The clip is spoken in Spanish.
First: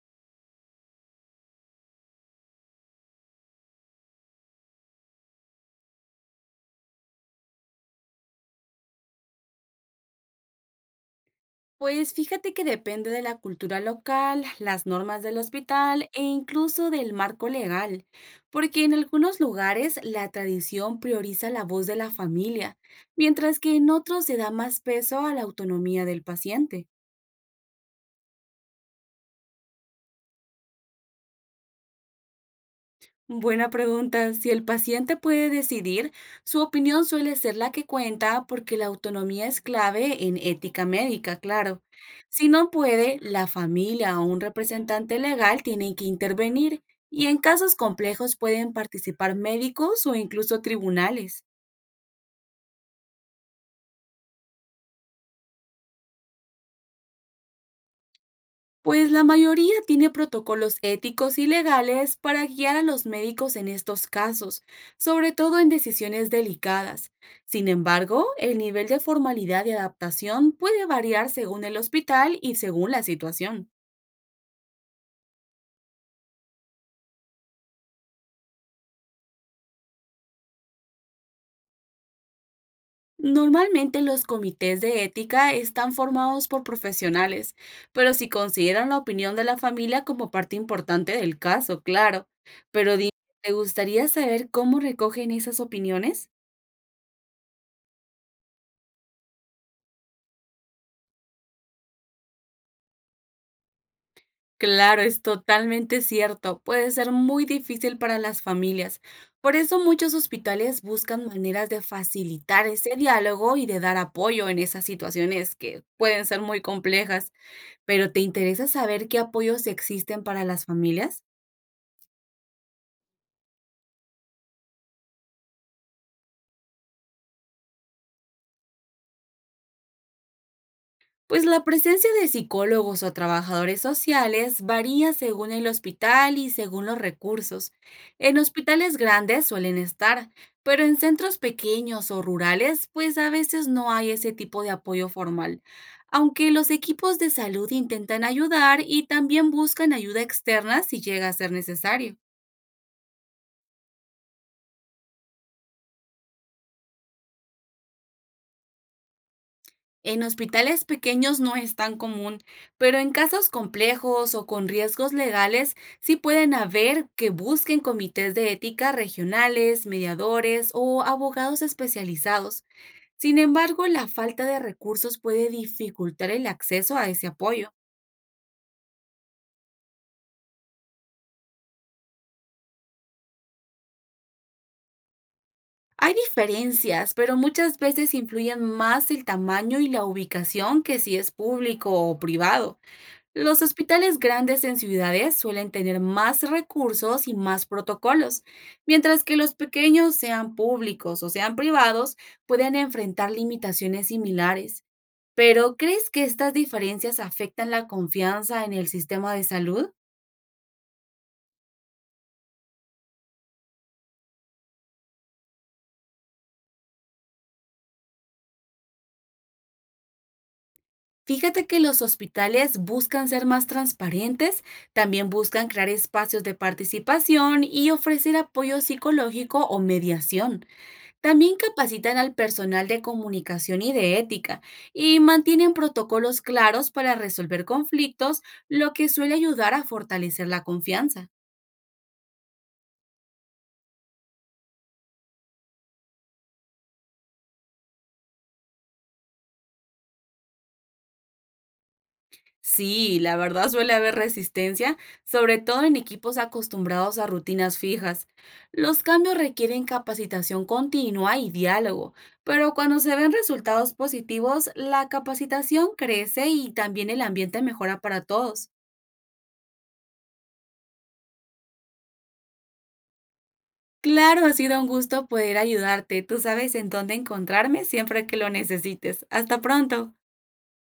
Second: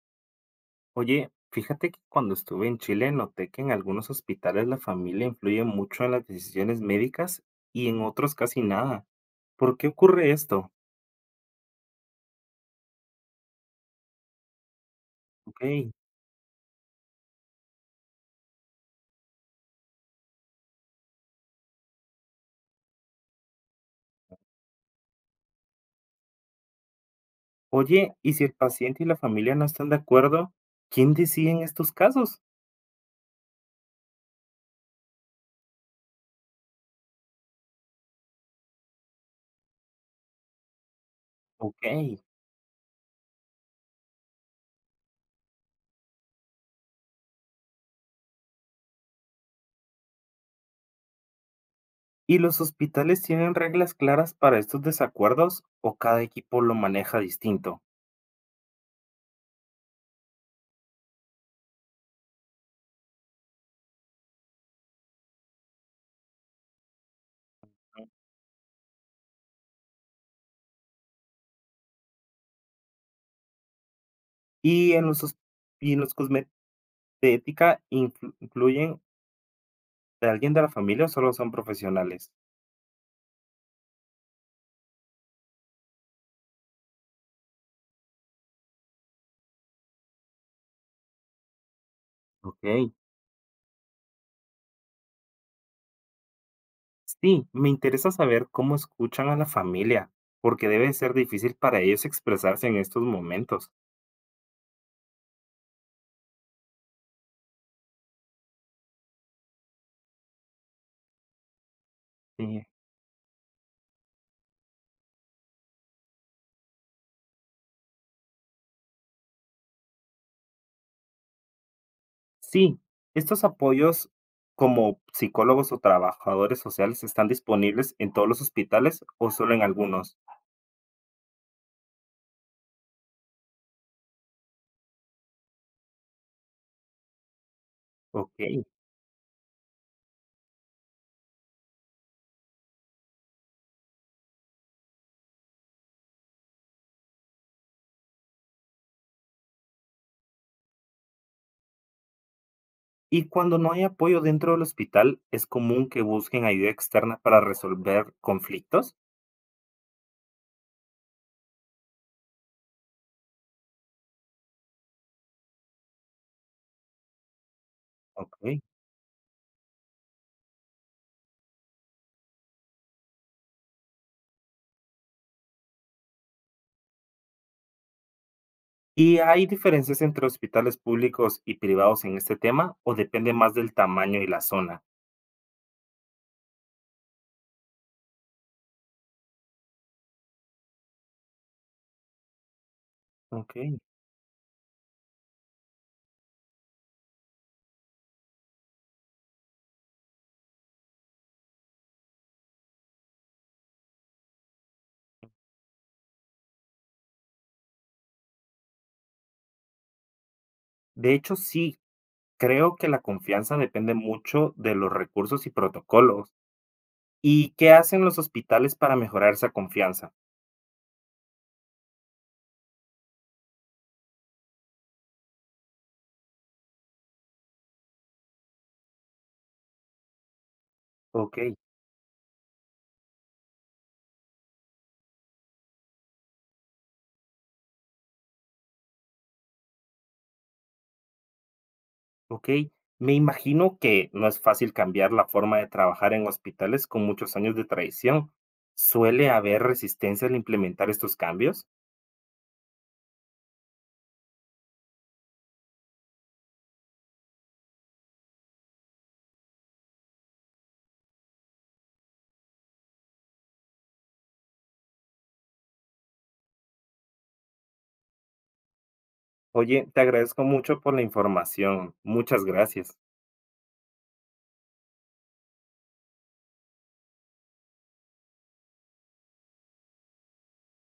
Oye, fíjate que cuando estuve en Chile noté que en algunos hospitales la familia influye mucho en las decisiones médicas y en otros casi nada. ¿Por qué ocurre esto? Pues fíjate que depende de la cultura local, las normas del Ok. hospital e incluso del marco legal, porque en algunos lugares la tradición prioriza la voz de la familia, mientras que en otros se da más peso a la autonomía del paciente. Oye, ¿y si el paciente y la familia no están de acuerdo, quién decide en estos casos? Buena pregunta. Si el paciente puede decidir, su opinión suele ser la que cuenta porque la autonomía es clave en ética médica, claro. Ok. Si no puede, la familia o un representante legal tienen que intervenir y en casos complejos pueden participar médicos o incluso tribunales. ¿Y los hospitales tienen reglas claras para estos desacuerdos o cada equipo lo maneja distinto? Pues la mayoría tiene protocolos éticos y legales para guiar a los médicos en estos casos, sobre todo en decisiones delicadas. Sin embargo, el nivel de formalidad y adaptación puede variar según el hospital y según la situación. ¿Y en los, y en los de ética influyen de alguien de la familia o solo son profesionales? Normalmente los comités de ética están formados por profesionales, pero si consideran la opinión de la familia como parte importante del caso, claro. Ok. Pero dime, ¿te gustaría saber cómo recogen esas opiniones? Sí, me interesa saber cómo escuchan a la familia, porque debe ser difícil para ellos expresarse en estos momentos. Claro, es totalmente cierto. Puede ser muy difícil para las familias. Por eso muchos hospitales buscan maneras de Sí. facilitar ese diálogo y de dar apoyo en esas situaciones que pueden ser muy complejas. Pero ¿te interesa saber qué apoyos existen para las familias? Sí, estos apoyos como psicólogos o trabajadores sociales están disponibles en todos los hospitales o solo en algunos. Pues la presencia de psicólogos o trabajadores sociales varía según el hospital y según los recursos. Ok. En hospitales grandes suelen estar, pero en centros pequeños o rurales, pues a veces no hay ese tipo de apoyo formal. Aunque los equipos de salud intentan ayudar y también buscan ayuda externa si llega a ser necesario. Y cuando no hay apoyo dentro del hospital, ¿es común que busquen ayuda externa para resolver conflictos? En hospitales pequeños no es tan común, pero en casos complejos o con riesgos legales sí pueden haber que busquen comités de Ok. ética regionales, mediadores o abogados especializados. Sin embargo, la falta de recursos puede dificultar el acceso a ese apoyo. ¿Y hay diferencias entre hospitales públicos y privados en este tema o depende más del tamaño y la zona? Hay diferencias, pero muchas veces influyen más el tamaño y la ubicación que si es público o privado. Los Ok. hospitales grandes en ciudades suelen tener más recursos y más protocolos, mientras que los pequeños, sean públicos o sean privados, pueden enfrentar limitaciones similares. Pero, ¿crees que estas diferencias afectan la confianza en el sistema de salud? De hecho, sí, creo que la confianza depende mucho de los recursos y protocolos. ¿Y qué hacen los hospitales para mejorar esa confianza? Fíjate que los hospitales buscan ser más transparentes, también buscan crear espacios de participación y ofrecer apoyo psicológico o mediación. Ok, También capacitan al personal de comunicación y de ética y mantienen protocolos claros para resolver conflictos, lo que suele ayudar a fortalecer la confianza. ok. Me imagino que no es fácil cambiar la forma de trabajar en hospitales con muchos años de tradición. ¿Suele haber resistencia al implementar estos cambios? Sí, la verdad suele haber resistencia, sobre todo en equipos acostumbrados a rutinas fijas. Los cambios requieren capacitación continua y diálogo, pero cuando se ven resultados positivos, la capacitación crece y también el ambiente mejora para todos. Oye, te agradezco mucho por la información. Muchas gracias. Claro, ha sido un gusto poder ayudarte. Tú sabes en dónde encontrarme siempre que lo necesites. Hasta pronto.